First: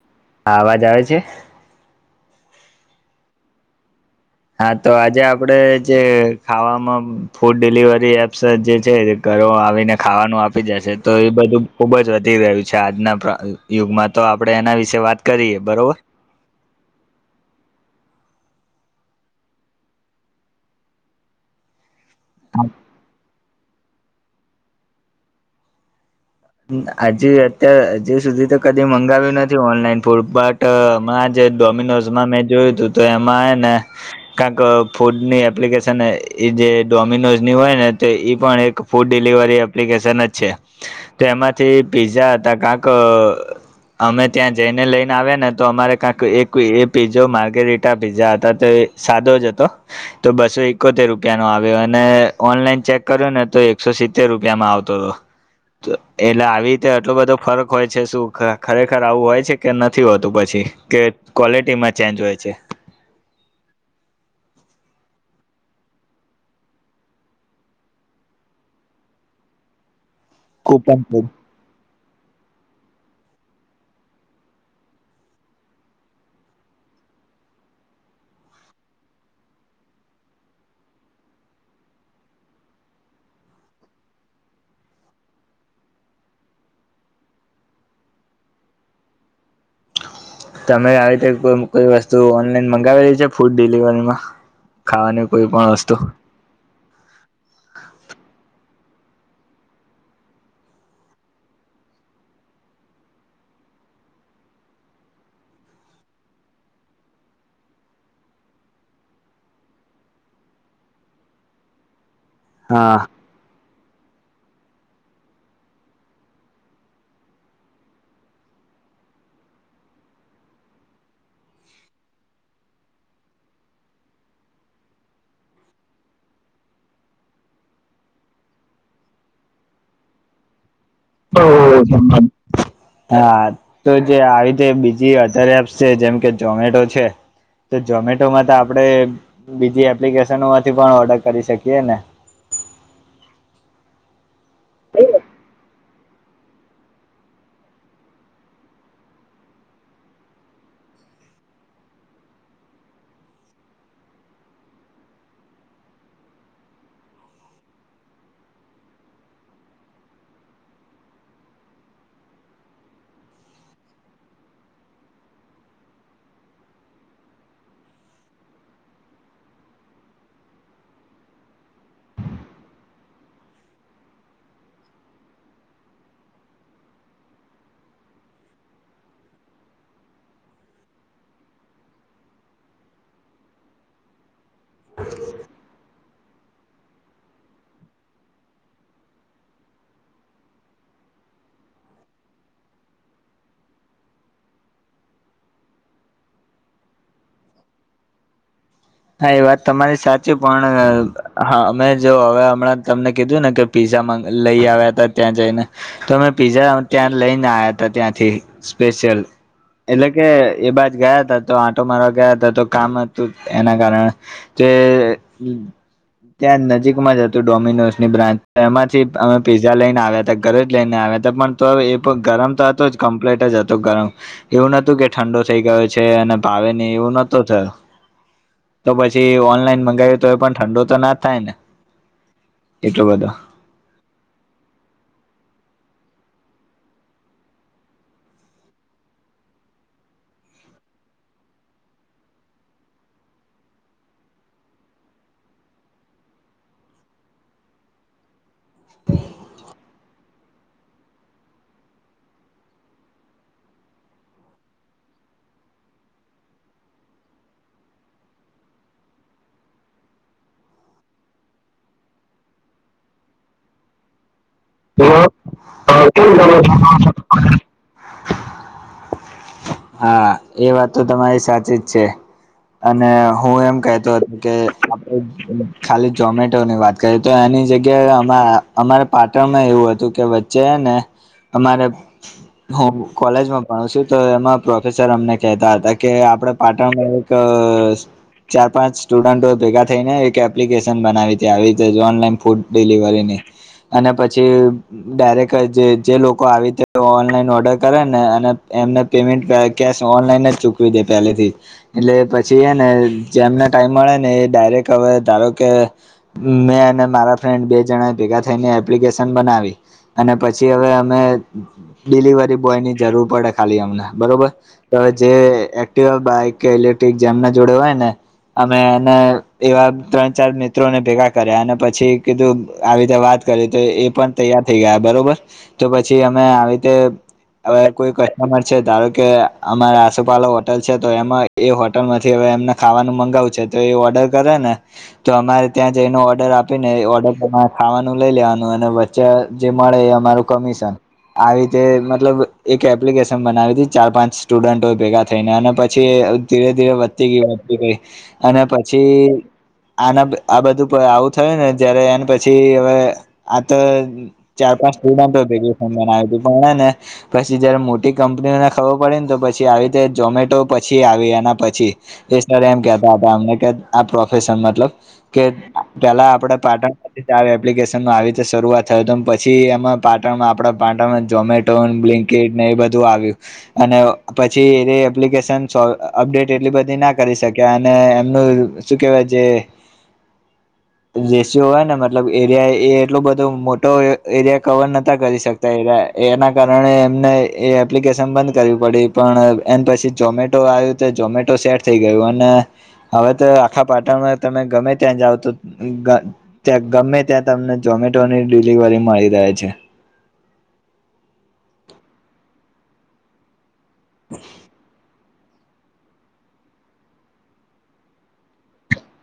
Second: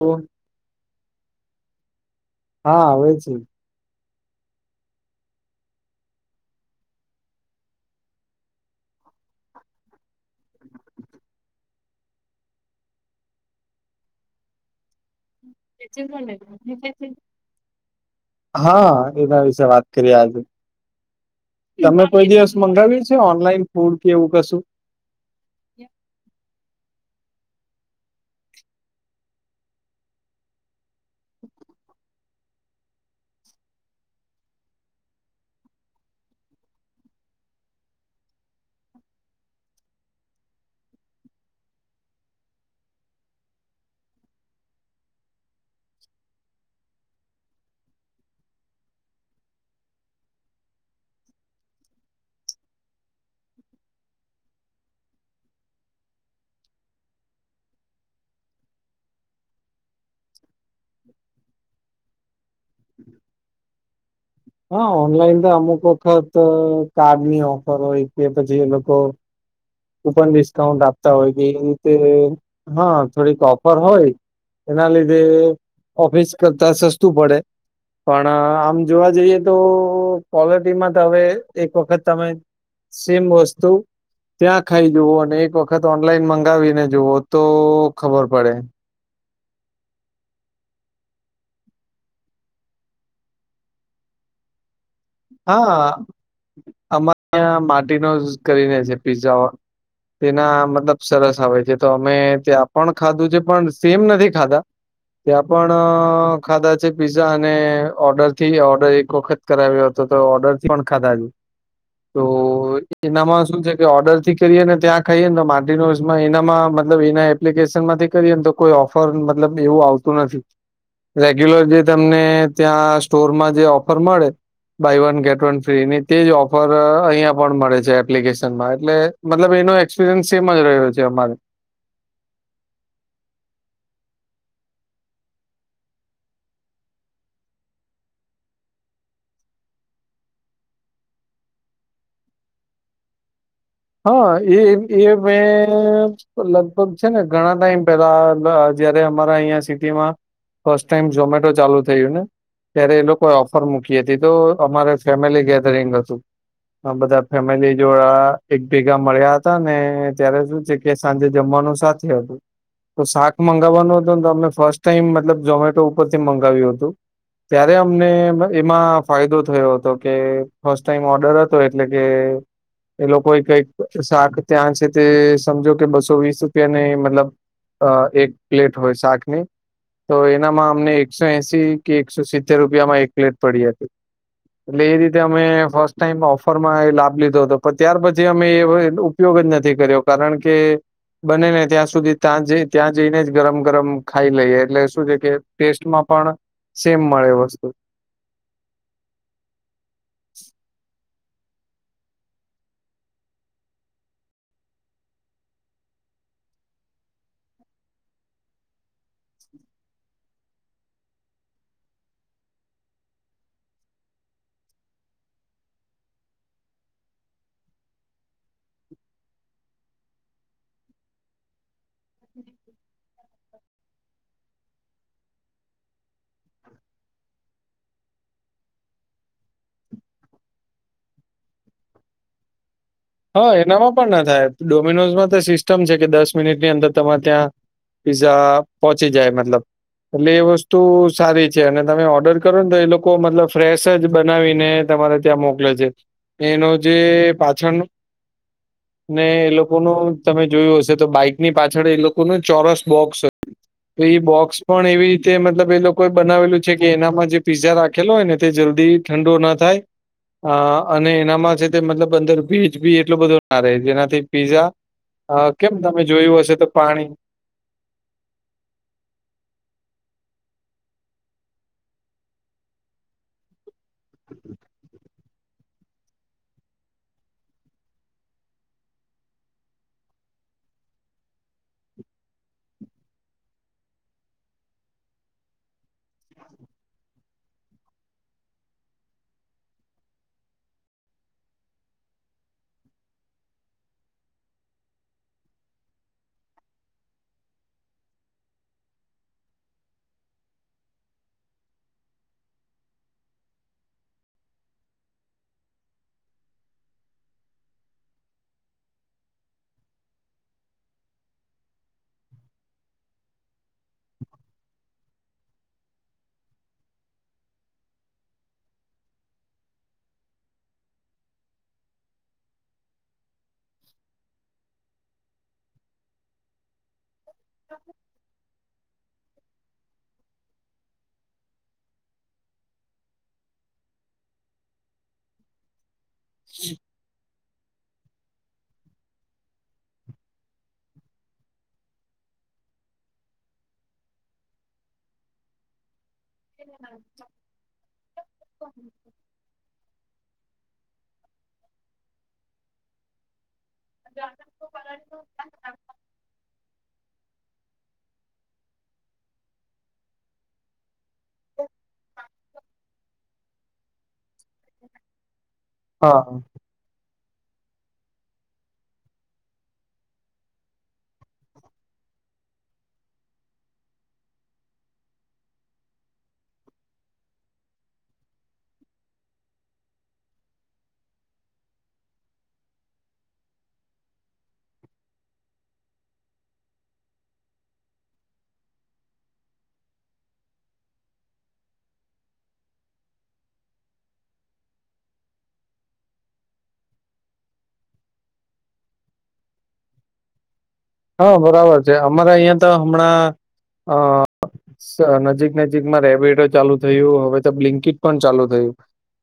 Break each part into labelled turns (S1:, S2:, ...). S1: ઓ,
S2: હા અવાજ આવે છે.
S1: હા આવે છે,
S2: હા તો આજે આપડે જે ખાવામાં ફૂડ ડિલિવરી એપ્સ જે છે. ઘરો માં આવીને ખાવાનું આપી જશે તો એ બધું ખુબ જ વધી રહય્યું છે આજના, યુગમાં તો આપડે એના વિશે વાત, કરીએ બરોબર
S1: [unintelligible] હા એના વિશે વાત કરીએ આજે, તમે કોઈ દિવસ મંગાવ્યું છે ઓનલાઈન ફૂડ કે એવું કશું.
S2: હજી અત્યારે હજી સુધી તો કદી મંગાવ્યું નથી ઓનલાઈન ફૂડ બટ, એમાં જે ડોમિનોઝ માં મેં જોયું તું તો એમાં હે ને, કાકં ફૂડની એપ્લિકેશન એ જે ડોમિનોઝની હોય ને ઈ પણ એક, ફૂડ ડિલિવરી એપ્લિકેશન જ છે. તેમાંથી પીઝા હતા કાંક, અમે ત્યાં જઈને લઈને આવ્યા ને તો અમારે કાંક એક એ પીઝો માર્ગેરીટા પીઝા હતા તો એ, સાદો જ હતો. તો બસો એકોતેર રૂપિયા નો આવ્યો અને ઓનલાઈન ચેક કર્યો ને તો એકસો સિત્તેર રૂપિયામાં આવતો હતો. એટલે આવી રીતે આટલો બધો ફરક હોય છે શું ખરેખર આવું હોય છે કે નથી હોતું પછી કે, ક્વોલિટી માં ચેન્જ હોય છે.
S1: હા ઓનલાઈન તો અમુક વખત કાર્ડની ઓફર હોય કે પછી એ લોકો ઉપર ડિસ્કાઉન્ટ
S2: કૂપન
S1: આપતા
S2: કોડ
S1: હોય કે એ રીતે હા થોડીક ઓફર હોય એના લીધે ઓફિસ કરતા સસ્તું પડે પણ આમ જોવા જઈએ તો ક્વલિટીમાં તો હવે એક વખત તમે સેમ વસ્તુ ત્યાં ખાઈ જુવો અને એક વખત ઓનલાઈન મંગાવીને જુવઓ તો ખબર પડે
S2: તમે આવી રીતે કોઈ કોઈ વસ્તુ ઓનલાઈન મંગાવેલી છે ફૂડ ડિલિવરીમાં ખાવાની કોઈ પણ
S1: હા
S2: વસ્તુ
S1: અમાં માટીનો જ કરીને છે પીઝા તેના મતલબ સરસ આવે છે તો અમે ત્યાં પણ ખાધું છે પણ સેમ નથી ખાધા ત્યાં પણ ખાધા છે પીઝા અને ઓર્ડર થી ઓર્ડર એક વખત કરાવ્યો હતો ઓર્ડર થી પણ ખાધા તો
S2: હા
S1: એનામાં શું છે ઓર્ડર થી કરીએને ત્યાં ખાઈએ ને તો માટીનોમાં એનામાં મતલબ એના એપ્લિકેશન માંથી કરીએને તો કોઈ ઓફર મતલબ એવું આવતું નથી રેગ્યુલર જે તમને ત્યાં સ્ટોરમાં જે ઓફર મળે buy one get one free ની તે જ ઓફર અહિયાયા પણ મળે છે એપ્લિકેશનમાં એટલે મતલબ એનો એક્સપિરિયન્સ સેમ જ રહ્યો છે અમારે
S2: ઓ હ હા તો જે આવી રીતે બીજી અધર એપ્સ છે જેમ કે ઝોમેટો છે તો ઝોમેટોમાં તો આપણે બીજી એપ્લિકેશનોમાંથી પણ ઓર્ડર કરી શકીએ ને
S1: હા એ મે તો લગભગ છે ને ઘણા ટાઈમ પેલા જયારે અમારા અહિયાં સિટીમાં ફર્સ્ટ ટાઈમ ઝમેટો ચાલુ થયું ને ત્યારે એ લોકોએ ઓફર મૂકી હતી તો અમારે ફેમિલી ગેધરિંગ હતું બધા ફેમિલી જોડા એક ભેગા મળ્યા હતા ને ત્યારે શું છે કે સાંજે જમવાનું સાથે હતું તો શાક મંગાવવાનું હતું ને તો અમને ફર્સ્ટ ટાઈમ મતલબ ઝોમેટો ઉપરથી મંગાવ્યું હતું ત્યારે અમને એમાં ફાયદો થયો હતો કે ફસ્ટ ટાઈમ ઓર્ડર હતો એટલે કે કોઈ કઈક શાક ત્યાં છે તે સમજો કે બસો વીસ રૂપિયાને મતલબ અ એક પ્લેટ હોય શાકની તો એનામાં અમને એકસો એસી કે એકસો સિત્તેર રૂપિયામાં એક પ્લેટ પડી હતી એટલે એ રીતે અમે ફર્સ્ટ ટાઈમ ઓફર માં એ લાભ લીધો હતો પણ ત્યાર પછી થી અમે એ ઉપયોગ જ નથી કર્યો કારણ કે બને ને ત્યાં સુધી ત્યાં જ ત્યાં જઈને જ ગરમ ગરમ ખાઈ લઈએ એટલે શું છે કે ટેસ્ટમાં પણ સેમ મળે વસ્તુ
S2: હા એ વાત તમારી સાચી પણ હા અમે જો હવે હમણાં તમને કીધું ને કે પીઝા લઈ આવ્યા હતા ત્યાં જઈને તો અમે પીઝા ત્યાં લઈને આવ્યા હતા ત્યાંથી સ્પેશિયલ એટલે કે એ બાજુ ગયા ત તો આંટો મારવા ગયા હતા તો કામ હતું એના કારણે જે ત્યાં નજીકમાં જ હતું ડોમિનોસ ની બ્રાન્ચ એમાંથી અમે પીઝા લઈને આવ્યા હતા ઘરે જ લઈને આવ્યા પણ તો હવે એ ગરમ તો હતો જ કમ્પ્લીટ જ હતો ગરમ એવું નતું કે ઠંડો થઈ ગયો છે અને ભાવે નહી એવું નહતો થયો તો પછી ઓનલાઈન મંગાવી તો એ પણ ઠંડો તો ના જ થાય ને એટલું બધું
S1: હા એનામાં પણ ના થાય ડોમિનોઝમાં તો સિસ્ટમ છે કે દસ મિનિટ ની અંદર તમારે ત્યાં પિઝા પહોંચી જાય મતલબ એટલે એ વસ્તુ સારી છે અને તમે ઓર્ડર કરો ને તો એ લોકો મતલબ ફ્રેશ જ બનાવીને તમારે ત્યાં મોકલે છે એનો જે પાછળ ને એ લોકોનું તમે જોયું હશે તો બાઈક ની પાછળ એ લોકોનું ચોરસ બોક્સ હતું તો એ બોક્સ પણ એવી રીતે મતલબ એ લોકોએ બનાવેલું છે કે એનામાં જે પીઝા રાખેલો હોય ને તે જલ્દી ઠંડો ના થાય અ અને એનામાં છે તે મતલબ અંદર બીજ જી એટલો બધો ના રહે જેનાથી પીઝા કેમ તમે જોયું હશે તો પાણી
S2: હા એ વાત તો તમારી સાચી જ છે અને હું એમ કેતો હતું કે ખાલી ઝોમેટોની વાત કરીએ તો એની જગ્યાએ અમારે પાટણમાં એવું હતું કે જે ને અમારે હું કોલેજમાં ભણું છું તો એમાં પ્રોફેસર અમને કહેતા હતા કે આપણે પાટણમાં એક ચાર પાંચ સ્ટુડન્ટો ભેગા થઈ ને એક એપ્લિકેશન બનાવી હતી આવી રીતે ઓનલાઈન ફૂડ ડિલિવરીની અને પછી ડાયરેક્ટ જ જે લોકો આવી ઓનલાઈન ઓર્ડર કરે ને અને એમને પેમેન્ટ કે ઓનલાઈન જ ચૂકવી દે પહેલેથી એટલે પછી એ ને જેમને ટાઈમ મળે ને એ ડાયરેક્ટ હવે ધારો કે મેં અને મારા ફ્રેન્ડ બે જણા ભેગા થઈને એપ્લિકેશન બનાવી અને પછી હવે અમે ડિલિવરી બોયની જરૂર પડે ખાલી અમને બરોબર હવે જે એક્ટવા બાઈક કે ઇલેક્ટ્રિક જેમના જોડે હોય ને અમે એને એવા ત્રણ ચાર મિત્રોને ભેગા કર્યા અને પછી કીધું આવી રીતે વાત એ પણ તૈયાર થઈ ગયા બરોબર તો પછી અમે આવી રીતે હવે કોઈ ધારો કે અમારે આસોપાલવ હોટલ છે તો એમાં એ હોટલ નથી હવે એમને ખાવાનું મગાવુ છે તો એ ઓર્ડર કરે ને તો અમારે ત્યાં જઈને ઓર્ડર આપી ને એ ઓર્ડર તમારે ખાવાનું લઈ લેવાનું અને વચ્ચે જે મળે એ અમારું કમિશન આવી રીતે મતલબ એક‌ એપ એપ્લિકેશન બનાવી હતી ચાર પાંચ સ્ટુડન્ટો ભેગા થઈને અને પછી ધીરે ધીરે વધતી ગઈ વધતી ગઈ અને પછી આના આ બધું આવું થયું ને જયારે એને પછી હવે આ તો ચાર પાંચ સ્ટુડન્ટ ભેગુ‌ થય બનાવ્યું હતું પણ ને પછી જયારે મોટી કંપનીઓને ખબર પડે ને તો પછી આવી રીતે ઝોમેટો પછી આવી અને પછી એ સર એમ કેતા હતા અમને કે આ પ્રોફેસર મતલબ કે
S1: હા
S2: પેલા આપડે પાટણ એપ્લિકેશન આવી રીતે શરૂઆત થયો પછી એમાં પાટણમાં આપણા પાટણમાં જોમેટ ન બ્લીંકિટ ને એ બધું આવ્યું અને પછી એ એપ્લિકેશનો અપડેટ એટલી બધી ના કરી શક્યા અને એમનું સુ કેવાય જે જેસીઓ હોય ને મતલબ એરિયા એ એટલું બધો મોટો એરિયા કવર નતા કરી શકતા એના કારણે એમને એ. એપ્લિકેશન બંધ કરવી પડી પણ એન પછી જોમેટો આવ્યું તો જોમેટો સેટ થઈ ગયું અને હવે તો આખા પાટણમાં તમે ગમે ત્યાં જાવ તો ત્યાં ગમે ત્યાં તમને ઝોમેટોની ડિલિવરી મળી રહે છે.
S1: હા બરાબર છે અમારે અહિયાં તો હમણાં અ સ નજીક નજીકમાં રેબીડો ચાલુ થયું હવે તો બ્લિન્કીિટ પણ ચાલુ થયું.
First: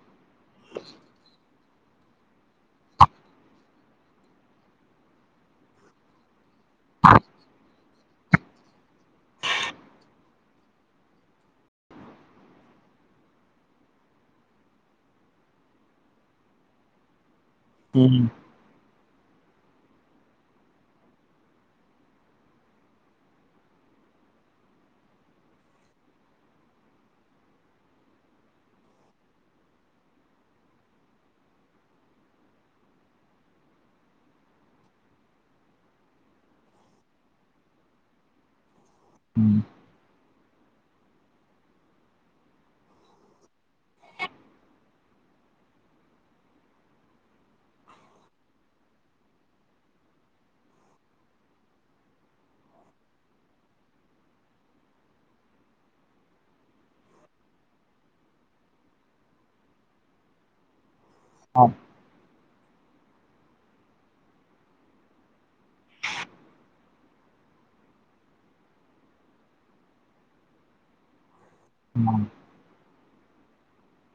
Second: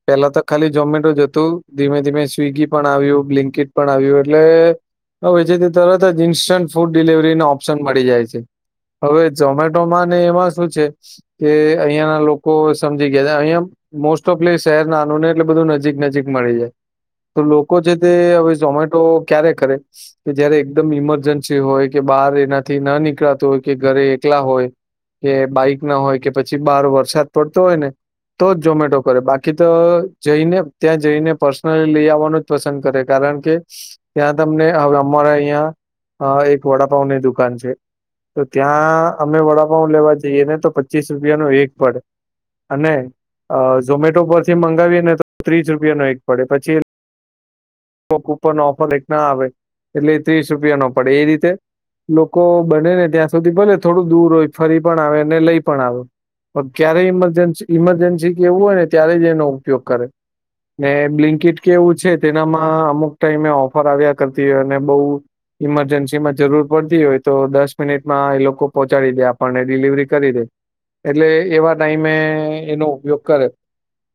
S1: પેલા તો ખાલી ઝોમેટો જ હતું ધીમે ધીમે સ્વગી પણ આવ્યું બ્લિન્કીટ પણ આવ્યું એટલે હવે છે તે તરત જ ઈન્સ્ટન્ટ ફૂડ ડિલવરીનો ઓપ્શન મળી જાય છે. હવે ઝોમેટોમાં ને એમાં શું છે. કે અહિયાં ના લોકો સમજી ગયા એમ મોસ્ટ ઓફલી શહેર નાનું ને એટલે બધું નજીક નજીક મળી જાય તો લોક કો છે તે
S2: હમ
S1: હવે ઝોમેટો ક્યારે કરે કે જયારે એકદમ ઇમરજન્સી છે હોય કે બહાર એનાથી ન નીકળાતું હોય કે ઘરે એકલા હોય કે બાઈક ના હોય કે પછી બહાર વરસાદ પડતો હોય ને તો જ જોમેટો કરે બાકી તો જઈને ત્યાં જઈને પર્સનલી લઈ આવવાનું પસંદ કરે કારણ કે ત્યાં તમને હવે અમારા અહિયા હા એક વડાપઉની દુકાન છે. તો ત્યાં અમે
S2: હમ
S1: વડાપાઉ લેવા જઈએ ને તો પચીસ રૂપિયા નો એક પડે અને. અ ઝોમેટો પરથી મંગાવીએ ને તો ત્રીસ રૂપિયા નો એક પડે પછી કોક ઉપર નો ઓફર એક ના આવે એટલે ત્રીસ રૂપિયા નો પડે એ રીતે લોકો બને ને ત્યાં સુધી ભલે થોડું દૂર હોય ફરી પણ આવે અને લઈ પણ આવે. પણ ક્યારેય ઇમરજન્સી ઇમરજન્સી કેવું હોય ને ત્યારે જ એનો ઉપયોગ કરે. ને બ્લિન્કીટ કેવું છે, તેનામાં અમુક ટાઈમે ઓફર આવ્યા કરતી હોય અને બઉ ઈમરજન્સીમાં જરૂર પડતી હોય તો દસ મિનિટમાં એ લોકો પહોંચાડી દે આપણને ડિલિવરી કરી દે. એટલે એવા
S2: હા
S1: ટાઈમે એનો ઉપયોગ કરે.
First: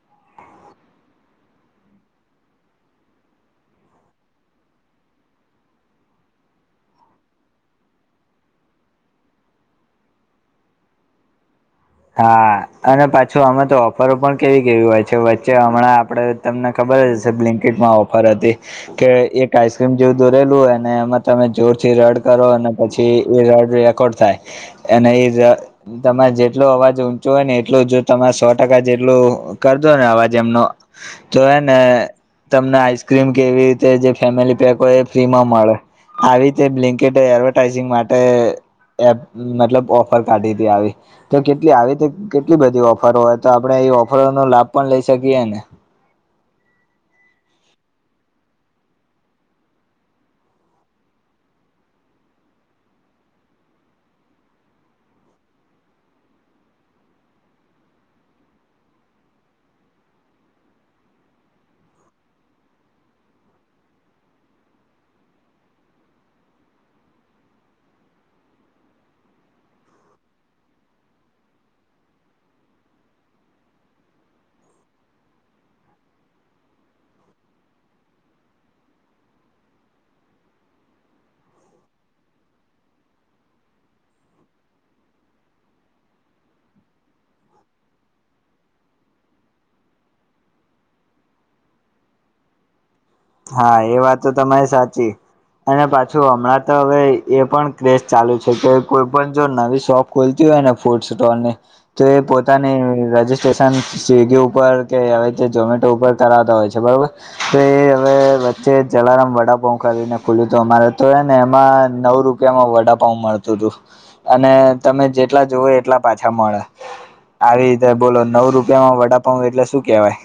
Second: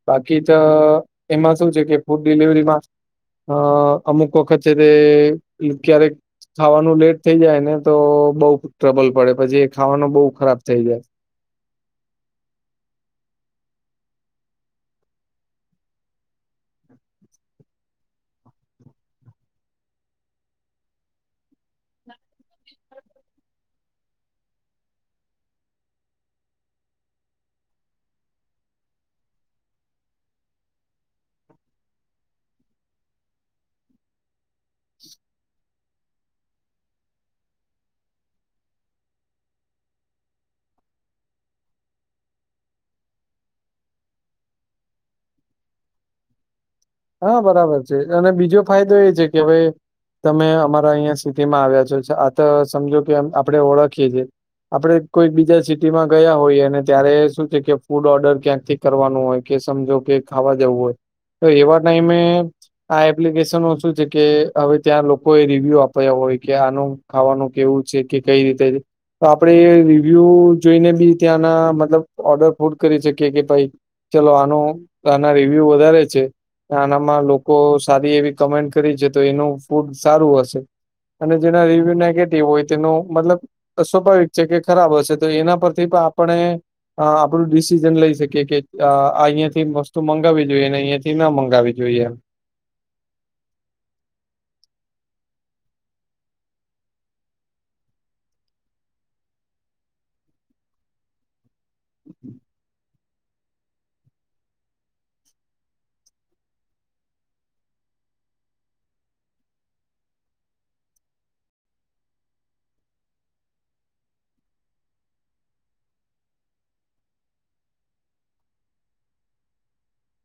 S1: બાકી તો એમાં શું છે કે ફૂડ ડિલિવરીમાં. અ અમુક વખત છે તે ક્યારેક. ખાવાનું લેટ થઇ જાય ને તો બઉ ટ્રબલ પડે પછી એ ખાવાનું બહુ ખરાબ થઈ જાય.
S2: હા અને પાછું અમે તો ઓફરો પણ કેવી કેવી હોય છે વચ્ચે હમણાં આપડે. તમને ખબર જ હશે બ્લિન્કેટમાં ઓફર હતી. કે એક આઈસક્રીમ જેવું દોરેલું હોય ને એમાં તમે જોર થી રડ કરો અને પછી એ રડ. થાય તમે. એટલો અવાજ ઊંચો હોય ને, એટલું જો તરે સો ટકા જેટલું કરજો ને, અવાજ એમનો. તો હ ને, તમને આઈસક્રીમ કે એવી રીતે જે ફેમિલી પેક હો, ય એ ફ્રી માં મળે. આવી રીતે બ્લેન્કેટ એડવર્ટાઈઝિંગ માટે. એપ મતલબ ઓફર કાઢી હતી આવી. તો કેટલી આવી તો કેટલી બધી ઓફરો હોય તો, આપણે એ ઓફરોનો લાભ પણ લઈ શકીએ ને.
S1: હા, બરાબર છે, અને બીજો ફાયદો એ છે કે, ભાઈ. તમે અમારા અહીં સ્થિતિ માં આવ્યા છો, આ તો સમજો કે, આપણે ઓળખીએ છીએ. આપડે કોઈ બીજા સિટીમાં ગયા હોય, એ અને ત્યારે શું છે કે, ફૂડ ઓર્ડર ક્યાંક થી. કરવાનું હોય કે, સમજો કે ખાવા જવું હોય, તો એવા ટાઈમે. આ એપ્લિકેશન શું છે કે, હવે ત્યાં લોકો એ રિવ્યુ આપ્યા હોય કે આનું. ખાવાનું કેવું છે કે, કઈ રીતે તો આપણે રિવ્યુ જોઈને બી, ત્યાંના મતલબ ઓર્ડર ફોડ કરી શકીએ કે ભાઈ. ચલો, આનો આના રિવ્યુ વધારે છે. આનામાં લોકો સારી એવી કમેન્ટ કરી છે, તો એનું ફૂડ સારું હશે. અને જેના રિવ્યુ નેગેટિવ હોય, તેનો મતલબ. સ્વાભાવિક છે કે, ખરાબ હશે તો, એના પરથી પણ આપણે અ આપડું ડિસિઝન લઈ શકીએ કે, અહિયાંયાથી વસ્તુ મંગાવવી જોઈએ, અહિયાયા થી ના મગ. કરાવવી જોઈએ‌.
S2: હા, એ વાત તો તમારી સાચી. અને પાછું હમણાં તો હવે એ પણ ક્રેઝ ચાલુ છે કે, કોઈ પણ જો નવી સોફ. ખોલતી હોય ને, ફૂડ સ્ટોલ ને, તો એ પોતાની ર સ્ટેશન સ્વિગી ઉપર કે, આવી રીતે ઝમેટો ઉપર કરાવતા હોય છે, બરોબર તો એ. હવે વચ્ચે જલારામ વડાપઉ કરીને ખુલ્યું હતું, અમારે તો એ ને એમાં નવ રૂપિયામાં વડાપઉ મળતો. અને તમે જેટલા જોવો એટલા પાછા મળે. આવી રીતે બોલો, નવ રૂપિયામાં વડાપ એટલે શું કેહેવાય?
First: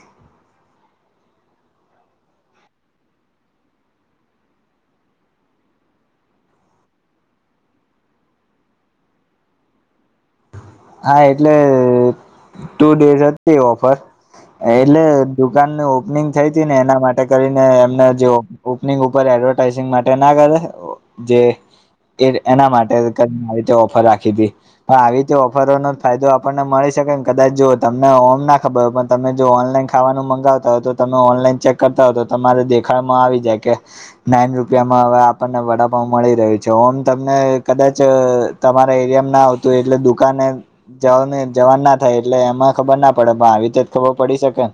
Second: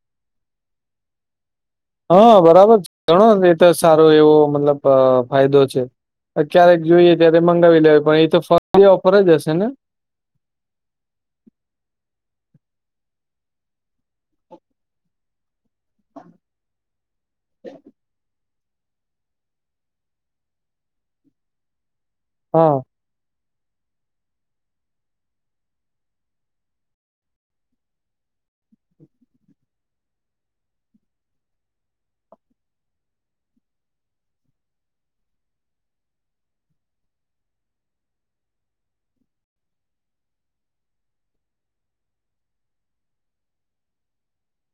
S1: હા, બરાબર છે, ઘણો એ તો સારો એવો મતલબ ફાયદો છે. ક્યારેક જોઈએ ત્યારે મંગાવી લેવા, પણ એ તો ફરી ઓફર જ હશે ને.
S2: હા, એટલે ટુ ડેઝ હતી, ઓફર એટલે. દુકાનની ઓપનિંગ થઈ હતી ને, એના માટે કરીને એમને જો. ઓપનિંગ ઉપર એડવર્ટાઈઝિંગ માટે ના કરે, જે એના
S1: હા
S2: માટે કાન આવી રીતે ઓફર રાખી હતી પણ આવી રીતે ઓ ફરોનો જ ફાયદો આપણને મળી શકે ને, કદાચ જો તમને ઓમ ના ખબર હોય, પણ તમે જો ઓનલાઈન ખાવાનું મંગાવતા હોય તો. તમે ઓનલાઈન ચેક કરતા હો, તો તમારે દેખાડમાં આવી જાય કે. નાઈન રૂપિયામાં હવે આપણને વડાપાવ મળી રહ્યું છે ઓમ તમને કદાચ તમારા એરિયામાં ના આવતું એટલે દુ દુકાને જવા જવા ના થાય એટલે એમાં ખબર ના પડે પણ આવી રીતે જ ખબર પડી શકે.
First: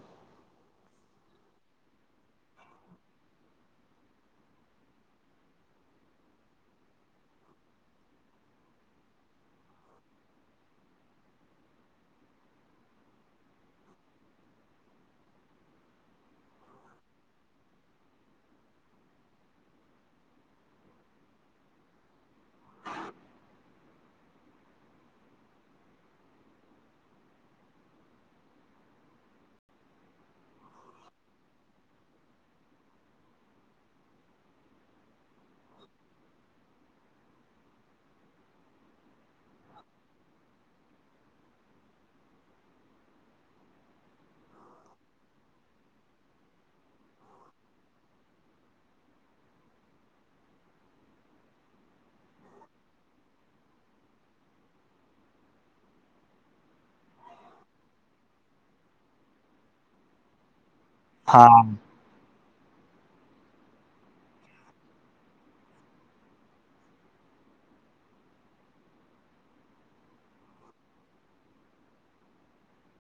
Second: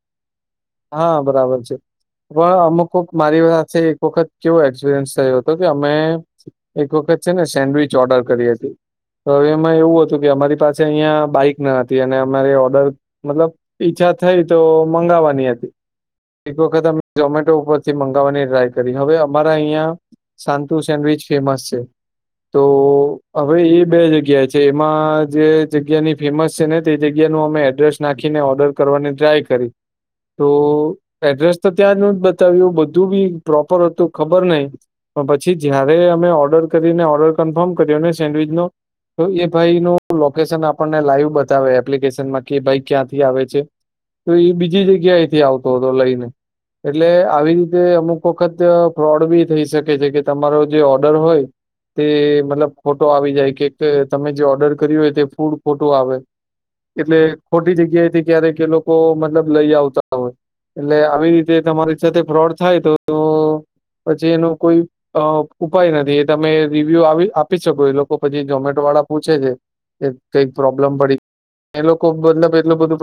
S1: હા બરાબર છે. પણ અમુક કોક મારી સાથે એક વખત કેવો એક્સપિરિયન્સ થયો હતો કે અમે એક વખત છે ને સેન્ડવિચ ઓર્ડર કરી હતી તો હવે એમાં એવું હતું કે અમારી પાસે અહીંયા બાઈક ના હતી અને અમારે ઓર્ડર મતલબ પીછા થાઈ તો મંગાવવાની હતી. એક વખત અમે ઝમેટો ઉપરથી મંગાવવાની ટ્રાય કરી હવે અમારા અહિયા સાંતુ સેન્ડવિચ ફેમસ છે. તો હવે એ બે જગ્યા છે એમાં જે જગ્યાની ફેમસ છે ને તે જગ્યા નો અમે એડ્રેસ નાખીને ઓર્ડર કરવાની ટ્રાય કરી તો એડ્રેસ તો ત્યાં ન જ બતાવ્યું બધું બી પ્રોપર હતું ખબર નહિ પછી જયારે અમે ઓર્ડર કરીને ઓર્ડર કન્ફર્મ કર્યો ને સેન્ડવીચ નો તો એ ભાઈ નું લોકેશન આપણને લાઈવ બતાવે એપ્લિકેશનમાં કે ભાઈ ક્યાંથી આવે છે. તો એ બીજી જગ્યા એથી આવતો હતો લઈને એટલે આવી રીતે અમુક વખત ફ્રોડ બી થઈ શકે છે કે તમારો જે ઓર્ડર હોય તે મતલબ ખોટો આવી જાય કે તમે જે ઓર્ડર કર્યું હોય તે ફૂડ ખોટું આવે એટલે ખોટી જગ્યા એથી ક્યારે એ લોકો મતલબ લઈ આવતા હ એટલે આવી રીતે
S2: હા
S1: તમારી સાથે ફ્રોડ થાય તો તો પછી એનું કોઈ અ ઉપાય નથી એ તમે રિવ્યુ આવી આપી શકો એ લોકો પછી ઝમેટો વાળા પૂછે છે. કઈક પ્રોબ્લેમ પડી એ લોકો મતલબ એટલું બધું